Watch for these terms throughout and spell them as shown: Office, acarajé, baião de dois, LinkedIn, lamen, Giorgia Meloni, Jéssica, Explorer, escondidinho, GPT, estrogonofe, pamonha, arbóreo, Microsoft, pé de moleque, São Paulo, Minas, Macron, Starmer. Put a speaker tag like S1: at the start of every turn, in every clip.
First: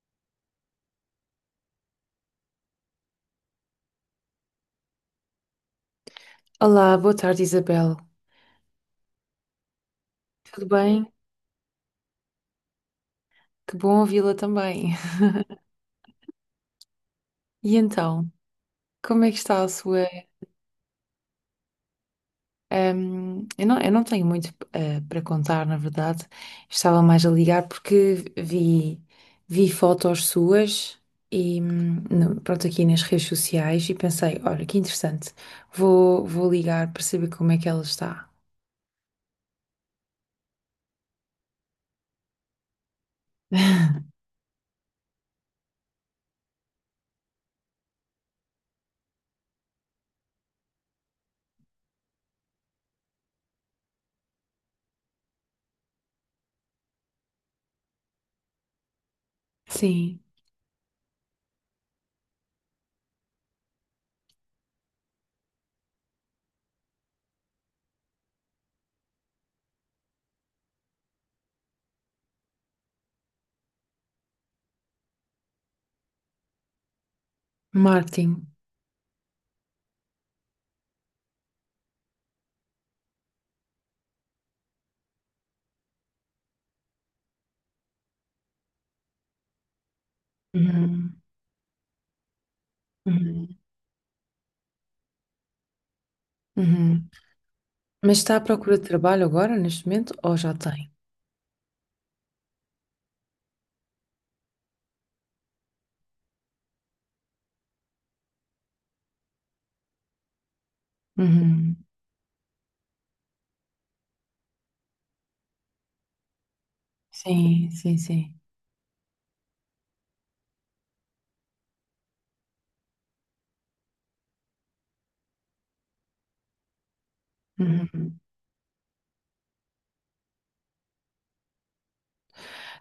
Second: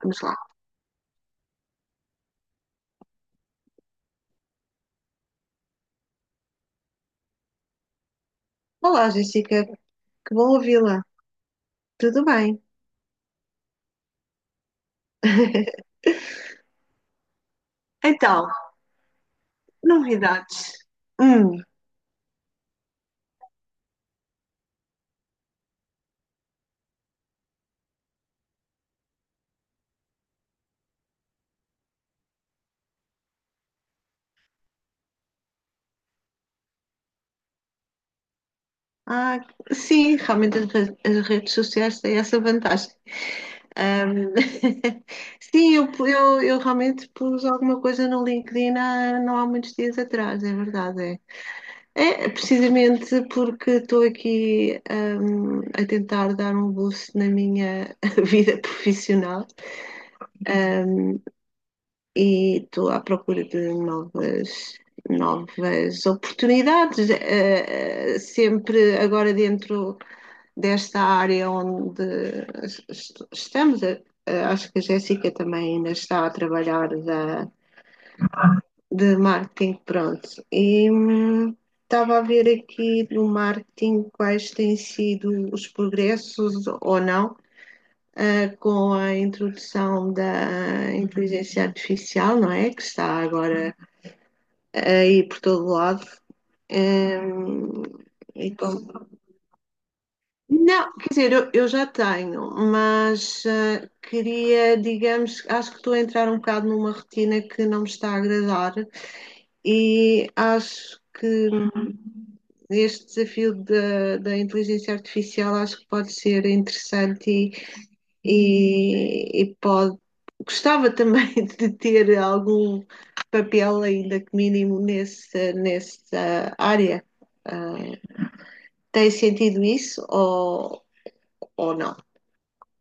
S1: Vamos lá.
S2: Olá, boa tarde, Isabel.
S1: Olá, Jéssica, que bom
S2: Tudo
S1: ouvi-la.
S2: bem?
S1: Tudo bem?
S2: Que bom ouvi-la também. E então,
S1: Então,
S2: como é que está a sua.
S1: novidades. Hum,
S2: Eu não, eu não tenho muito para contar, na verdade. Estava mais a ligar porque vi, vi fotos suas e pronto, aqui nas redes sociais e pensei, olha, que interessante. Vou, vou ligar para saber como é que ela está.
S1: ah, sim, realmente as redes sociais têm essa vantagem. Ahm, sim, eu realmente pus alguma coisa no LinkedIn há, não há muitos dias atrás, é verdade. É, é precisamente porque estou aqui, a tentar dar um boost na minha vida profissional.
S2: Sim,
S1: E estou à procura de novas, novas oportunidades, sempre agora dentro desta área onde estamos. Acho que a Jéssica também ainda está a trabalhar
S2: marketing.
S1: de marketing, pronto. E estava a ver aqui no marketing quais têm sido os progressos ou não. Com a introdução da
S2: Uhum,
S1: inteligência artificial, não é? Que está
S2: uhum,
S1: agora aí por todo lado.
S2: uhum.
S1: Hum,
S2: Mas está à procura de
S1: então,
S2: trabalho agora, neste momento, ou já tem?
S1: não, quer dizer, eu já tenho, mas queria, digamos, acho que estou a entrar um bocado numa rotina que não me está a agradar e acho que
S2: Uhum.
S1: este desafio da, da inteligência artificial acho que pode ser interessante e
S2: Sim, sim, sim.
S1: e, e pode, gostava também de ter algum papel, ainda que mínimo, nesse, nessa área. Ah,
S2: Uhum.
S1: Tem sentido isso ou não?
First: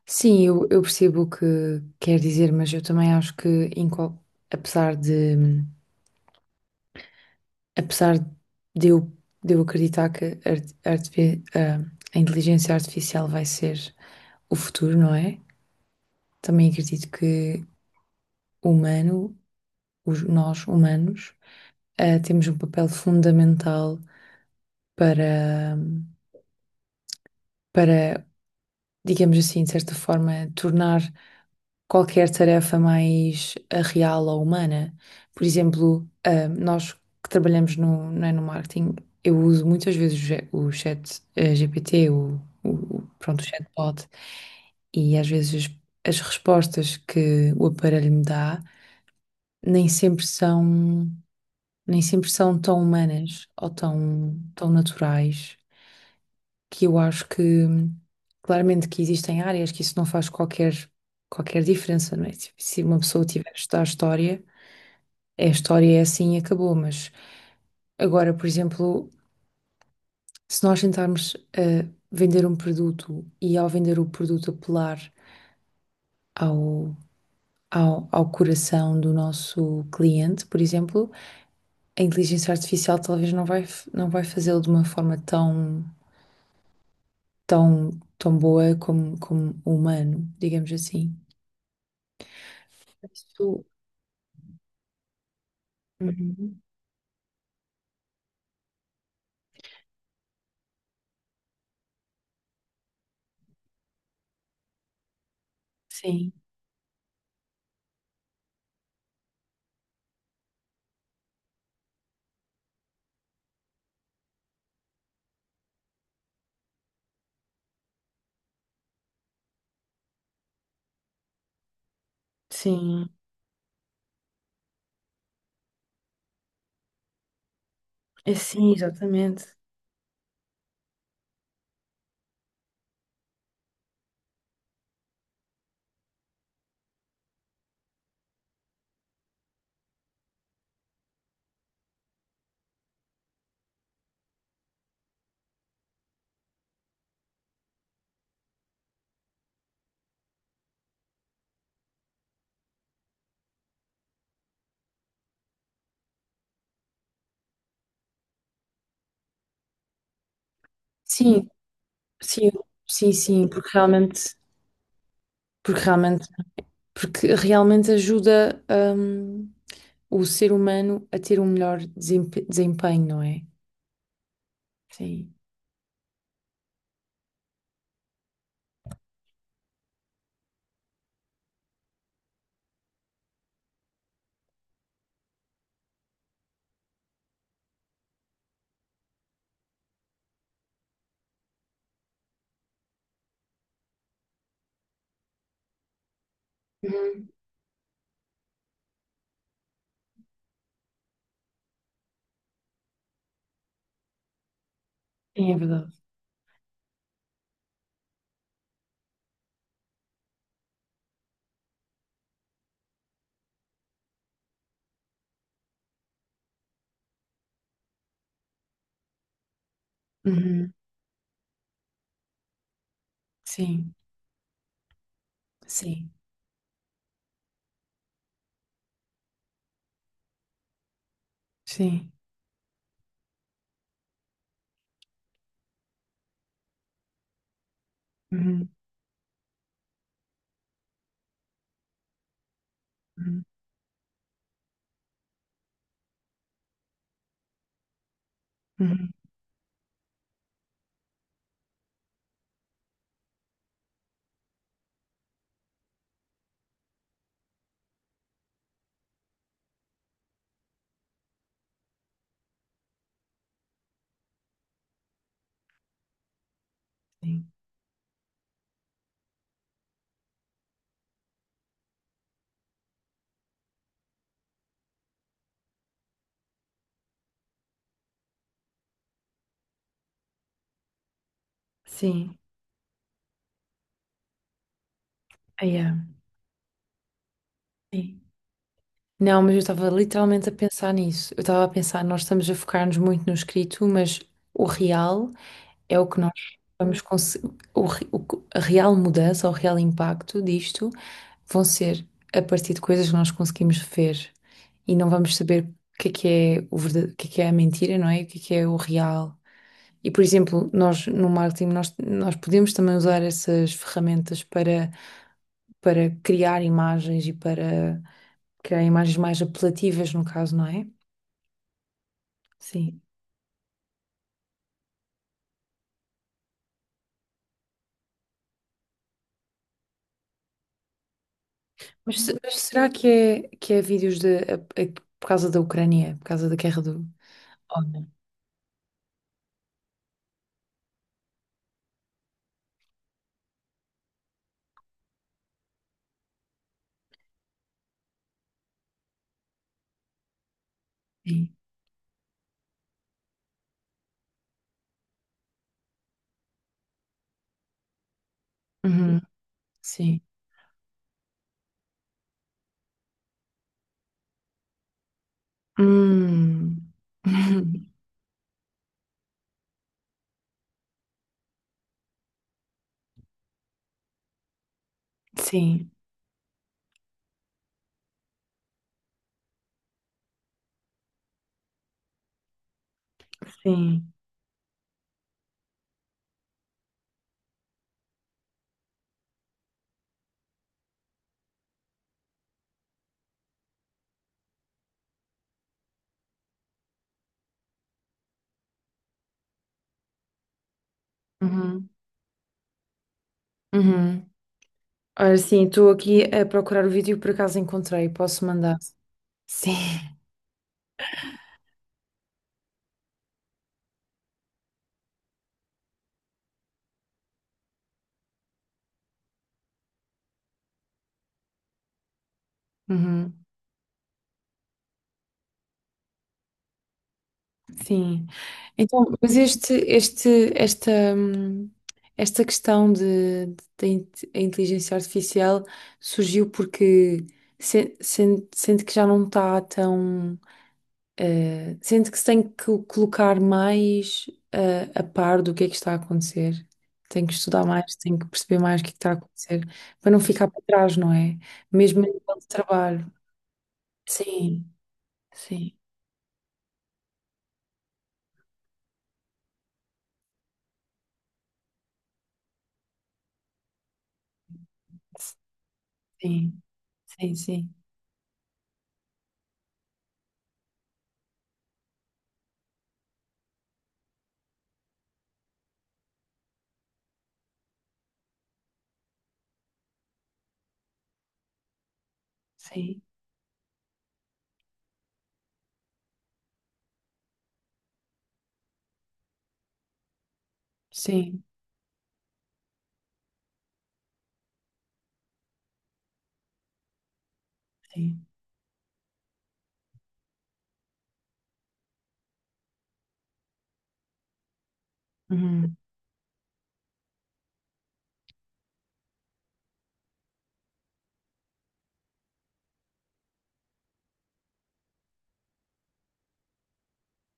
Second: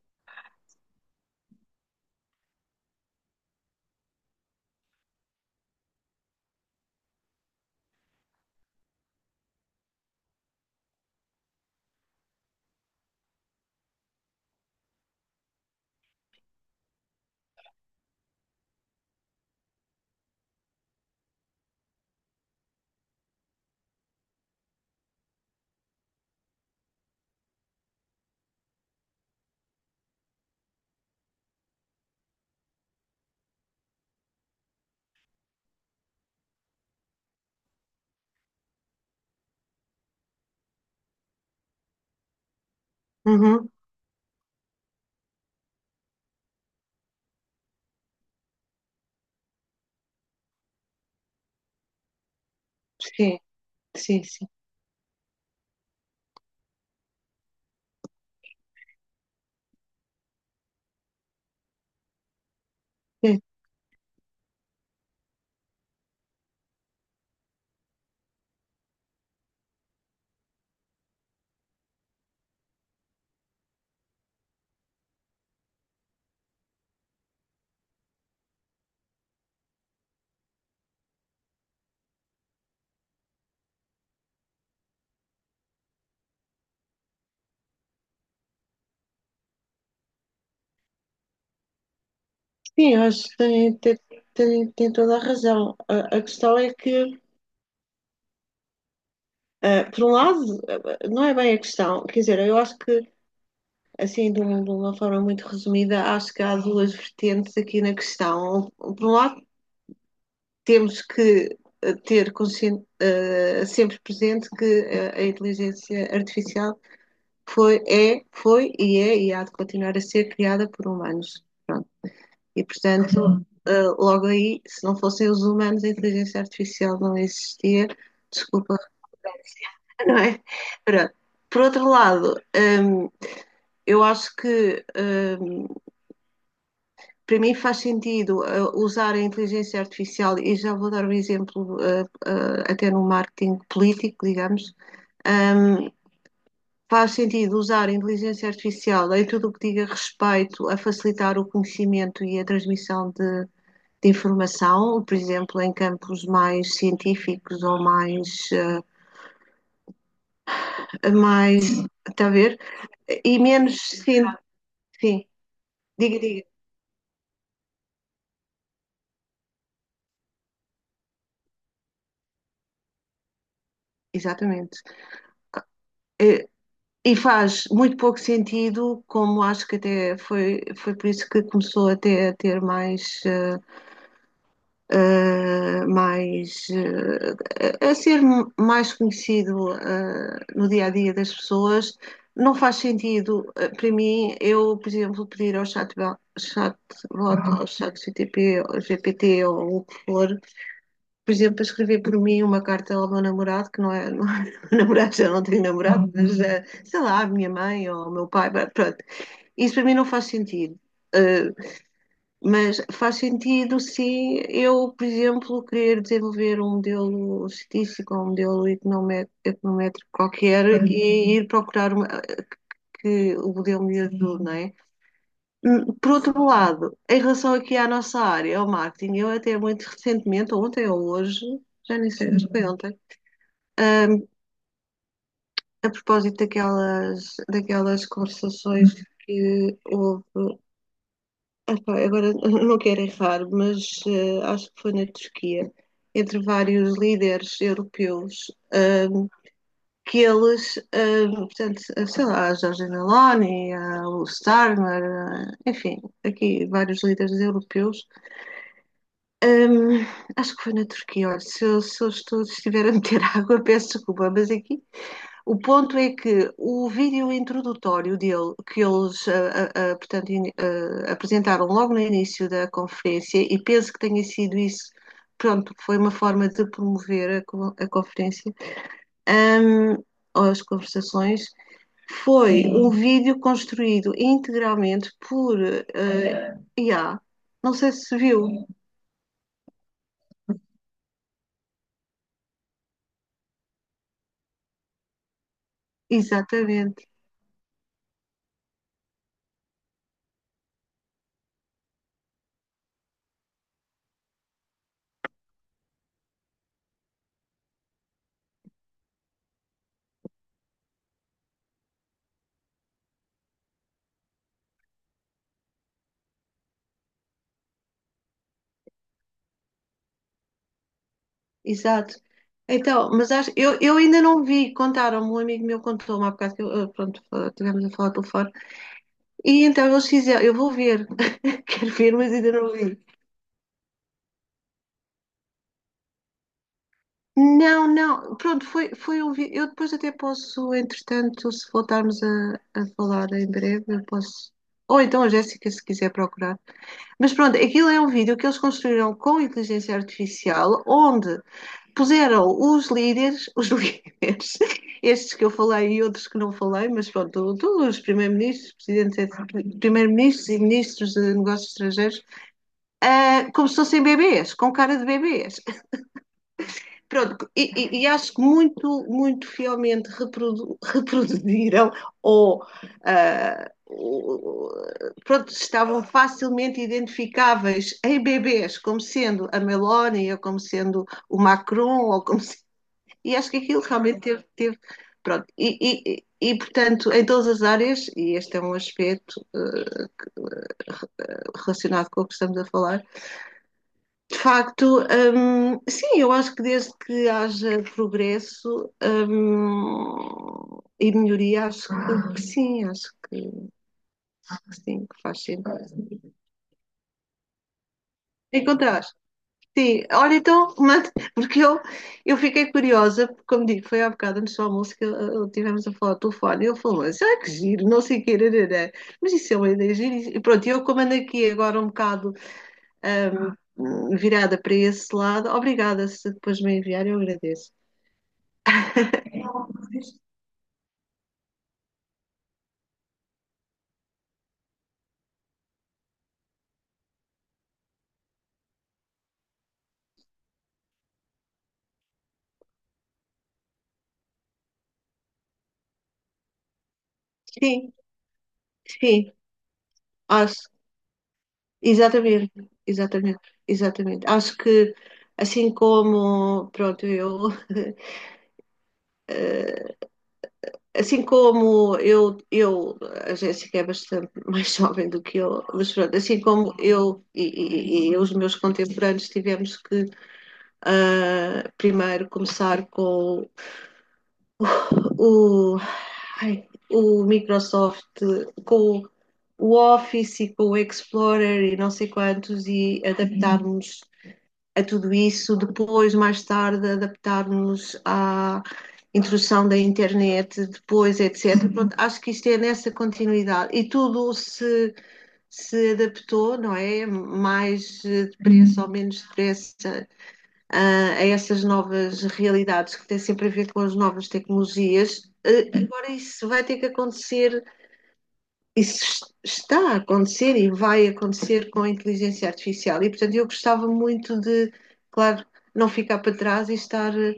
S2: Sim, eu percebo o que quer dizer, mas eu também acho que, em qual- apesar de, apesar de eu, de eu acreditar que a a inteligência artificial vai ser o futuro, não é? Também acredito que o humano, nós humanos, temos um papel fundamental para, para, digamos assim, de certa forma, tornar qualquer tarefa mais real ou humana. Por exemplo, nós que trabalhamos no, não é, no marketing, eu uso muitas vezes o chat GPT, pronto, o
S1: Uhum,
S2: chatbot, e às vezes as respostas que o aparelho me dá nem sempre são, nem sempre são tão
S1: sim,
S2: humanas ou
S1: sim,
S2: tão,
S1: sim.
S2: tão naturais que eu acho que claramente que existem áreas que isso não faz qualquer, qualquer diferença, não é? Se se uma pessoa
S1: Sim,
S2: tiver a estudar história, a história é assim e acabou, mas agora, por exemplo, se nós tentarmos vender um produto e ao vender o produto apelar ao, ao, ao coração do nosso cliente, por exemplo, a inteligência artificial talvez não vai, não vai fazê-lo de uma forma tão, tão, tão boa como, como o humano, digamos assim.
S1: sim, eu acho que
S2: Isso.
S1: tem, tem, tem toda a razão. A questão
S2: Uhum.
S1: é que, por um lado, não é bem a questão. Quer dizer, eu acho que, assim, de uma forma muito resumida,
S2: Sim,
S1: acho que há duas vertentes aqui na questão. Por um lado, temos que ter consciente, sempre presente que a inteligência artificial foi, é, foi e é e há de continuar a ser criada por humanos. Pronto. E,
S2: sim.
S1: portanto, logo aí, se não fossem os humanos, a inteligência artificial não existia.
S2: É, sim,
S1: Desculpa,
S2: exatamente.
S1: não é? Pronto. Por outro lado, eu acho que para mim faz sentido usar a inteligência artificial, e já vou dar um exemplo até no marketing político, digamos, um, faz sentido usar a inteligência artificial em tudo o que diga respeito a facilitar o conhecimento e a transmissão de informação, por exemplo, em campos mais científicos ou mais.
S2: Sim,
S1: Mais, está a
S2: sim,
S1: ver?
S2: sim,
S1: E
S2: sim, porque
S1: menos. Sim,
S2: realmente,
S1: sim.
S2: porque
S1: Diga,
S2: realmente,
S1: diga.
S2: porque realmente ajuda, o ser humano a ter um melhor desempenho, não é?
S1: Exatamente.
S2: Sim.
S1: Eh, E faz muito pouco sentido, como acho que até foi, foi por isso que começou até a ter mais, mais a ser mais conhecido, no dia a dia das pessoas. Não faz sentido, para mim, eu, por exemplo, pedir chat,
S2: Uhum.
S1: ao chat GPT, ao GPT ou o que for, por exemplo, a escrever por mim uma carta ao meu namorado, que não é, não é meu namorado, já não
S2: Sim, é
S1: tenho
S2: verdade.
S1: namorado, mas sei lá, a minha mãe ou o meu pai, pronto. Isso para mim não faz sentido. Eh, mas faz sentido se eu, por exemplo, querer desenvolver um modelo estatístico ou um modelo econométrico qualquer.
S2: Uhum.
S1: Uhum. E ir procurar que o modelo
S2: Sim,
S1: me ajude, não é?
S2: sim,
S1: Por outro lado, em relação aqui à nossa área, ao marketing, eu até muito recentemente, ontem ou hoje, já nem
S2: sim.
S1: sei, acho que foi ontem. Ahm, a propósito daquelas, daquelas
S2: Uhum.
S1: conversações que houve, epá, agora não quero errar,
S2: Uhum.
S1: mas acho que foi na Turquia, entre vários líderes europeus,
S2: Uhum.
S1: que eles, portanto, sei lá, a Giorgia Meloni, o Starmer, a- enfim, aqui vários líderes europeus, ahm, acho que foi na Turquia, olha, se eu estou, se estiver a meter água, peço desculpa, mas aqui. O ponto é que o vídeo
S2: Sim.
S1: introdutório dele, que eles portanto, apresentaram logo no início da conferência, e penso que tenha sido isso, pronto, foi uma forma de promover a conferência, ahm, ou as conversações,
S2: Sim.
S1: foi Sim. um vídeo construído integralmente por
S2: Ah, yeah.
S1: IA. Não sei se
S2: Sim.
S1: viu, sim.
S2: Não, mas eu estava literalmente a pensar nisso. Eu estava a pensar, nós estamos a focar-nos muito no escrito, mas o real é o que nós vamos
S1: Exatamente.
S2: conseguir. O, re- o que- A real mudança, o real impacto disto vão ser a partir de coisas que nós conseguimos ver e não vamos saber o que é o verdade, o que é a mentira, não é? E o que é o real. E, por exemplo, nós no marketing, nós podemos também usar essas ferramentas para, para criar imagens e para criar imagens mais apelativas, no caso, não é?
S1: Exato.
S2: Sim.
S1: Então, mas acho, eu ainda não vi, contaram-me, um amigo meu contou-me há bocado que eu, pronto, estivemos a falar pelo fora. E então eles fizeram, eu vou ver, quero ver,
S2: Mas,
S1: mas ainda
S2: mas
S1: não
S2: será
S1: vi.
S2: que é vídeos de, por causa da Ucrânia, por causa da guerra do. Oh,
S1: Não,
S2: não.
S1: não, pronto, foi, foi um vídeo. Eu depois até posso, entretanto, se voltarmos a falar em breve, eu posso. Ou então a Jéssica, se quiser procurar. Mas pronto, aquilo é um vídeo que eles construíram com inteligência artificial, onde
S2: Sim.
S1: puseram os líderes, os líderes, estes que eu falei e outros que não falei, mas pronto, todos os primeiros-ministros,
S2: Uhum.
S1: presidentes,
S2: Sim.
S1: primeiros-ministros e ministros de negócios estrangeiros, como se fossem bebês, com cara de bebês.
S2: Hum.
S1: Pronto, e acho que muito, muito fielmente reproduziram ou. Pronto,
S2: Sim.
S1: estavam facilmente identificáveis em bebês, como sendo a Meloni, ou como sendo o Macron, ou como, e acho que aquilo
S2: Sim.
S1: realmente teve, teve pronto. E, portanto, em todas as áreas, e este é um aspecto relacionado com o que estamos a falar, de facto, sim, eu acho que desde que haja progresso e melhoria,
S2: Uhum.
S1: acho que
S2: Uhum.
S1: sim, que
S2: Ora,
S1: faz
S2: sim, estou aqui
S1: sentido.
S2: a procurar o vídeo e por acaso encontrei. Posso mandar?
S1: Encontrar.
S2: Sim.
S1: Sim, olha então, manda- porque eu fiquei curiosa, porque como digo, foi há bocado antes do almoço que tivemos a falar ao telefone, e ele falou assim, ah, que giro, não sei o que, mas isso é uma ideia gira, e pronto, eu como ando aqui agora um bocado
S2: Uhum.
S1: ahm, virada para esse lado, obrigada se depois me enviar, eu agradeço.
S2: Sim. Então, mas este, esta, esta questão de, a inteligência artificial surgiu porque sente, sente que já não está tão, sente que se tem que colocar mais, a par do que é que está a acontecer. Tem que estudar
S1: Sim,
S2: mais, tem que perceber mais o que é que está a
S1: sim,
S2: acontecer, para não ficar para
S1: acho,
S2: trás, não é? Mesmo a nível de
S1: exatamente,
S2: trabalho.
S1: exatamente, exatamente, acho
S2: Sim,
S1: que
S2: sim,
S1: assim como, pronto, eu... Assim como a Jéssica é bastante mais jovem do que eu, mas pronto, assim
S2: sim,
S1: como eu
S2: sim, sim,
S1: e os meus contemporâneos tivemos que primeiro começar com o, ai, o Microsoft, com o Office e com o Explorer e não sei quantos,
S2: sim,
S1: e adaptarmos a tudo isso, depois, mais tarde, adaptarmos à introdução da internet, depois,
S2: sim,
S1: etc. Pronto, acho que isto é nessa continuidade. E tudo se, se adaptou, não é? Mais
S2: sim.
S1: depressa ou menos depressa a essas novas realidades que têm sempre a ver com as novas tecnologias.
S2: Uhum.
S1: Agora, isso vai ter que acontecer, isso está a acontecer e vai acontecer com a inteligência artificial. E, portanto, eu gostava muito de, claro, não ficar para trás e estar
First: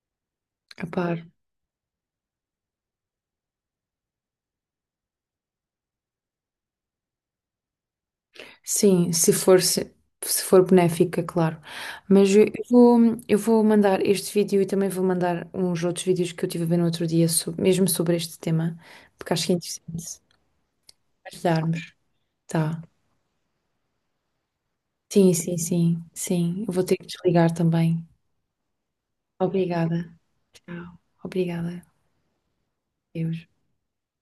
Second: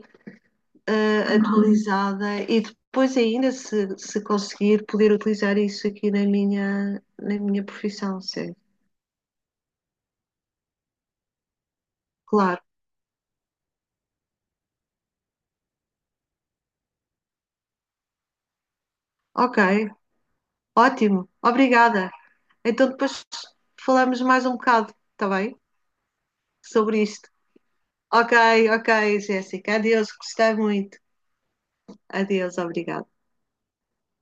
S2: Claro.
S1: atualizada e depois ainda, se conseguir, poder utilizar isso aqui na minha profissão, sim.
S2: Sim, se for, se for benéfica, claro. Mas
S1: Claro.
S2: eu vou mandar este vídeo e também vou mandar uns outros vídeos que eu tive a ver no outro dia, mesmo sobre este tema, porque acho que é
S1: Ok,
S2: interessante
S1: ótimo.
S2: ajudarmos.
S1: Obrigada.
S2: Tá.
S1: Então depois falamos mais um bocado, está
S2: Sim, sim,
S1: bem?
S2: sim, sim. Eu vou ter
S1: Sobre
S2: que
S1: isto.
S2: desligar também.
S1: Ok, ok, Jéssica. Adeus,
S2: Obrigada.
S1: gostei muito.
S2: Tchau. Obrigada.
S1: Adeus, obrigada.
S2: Deus.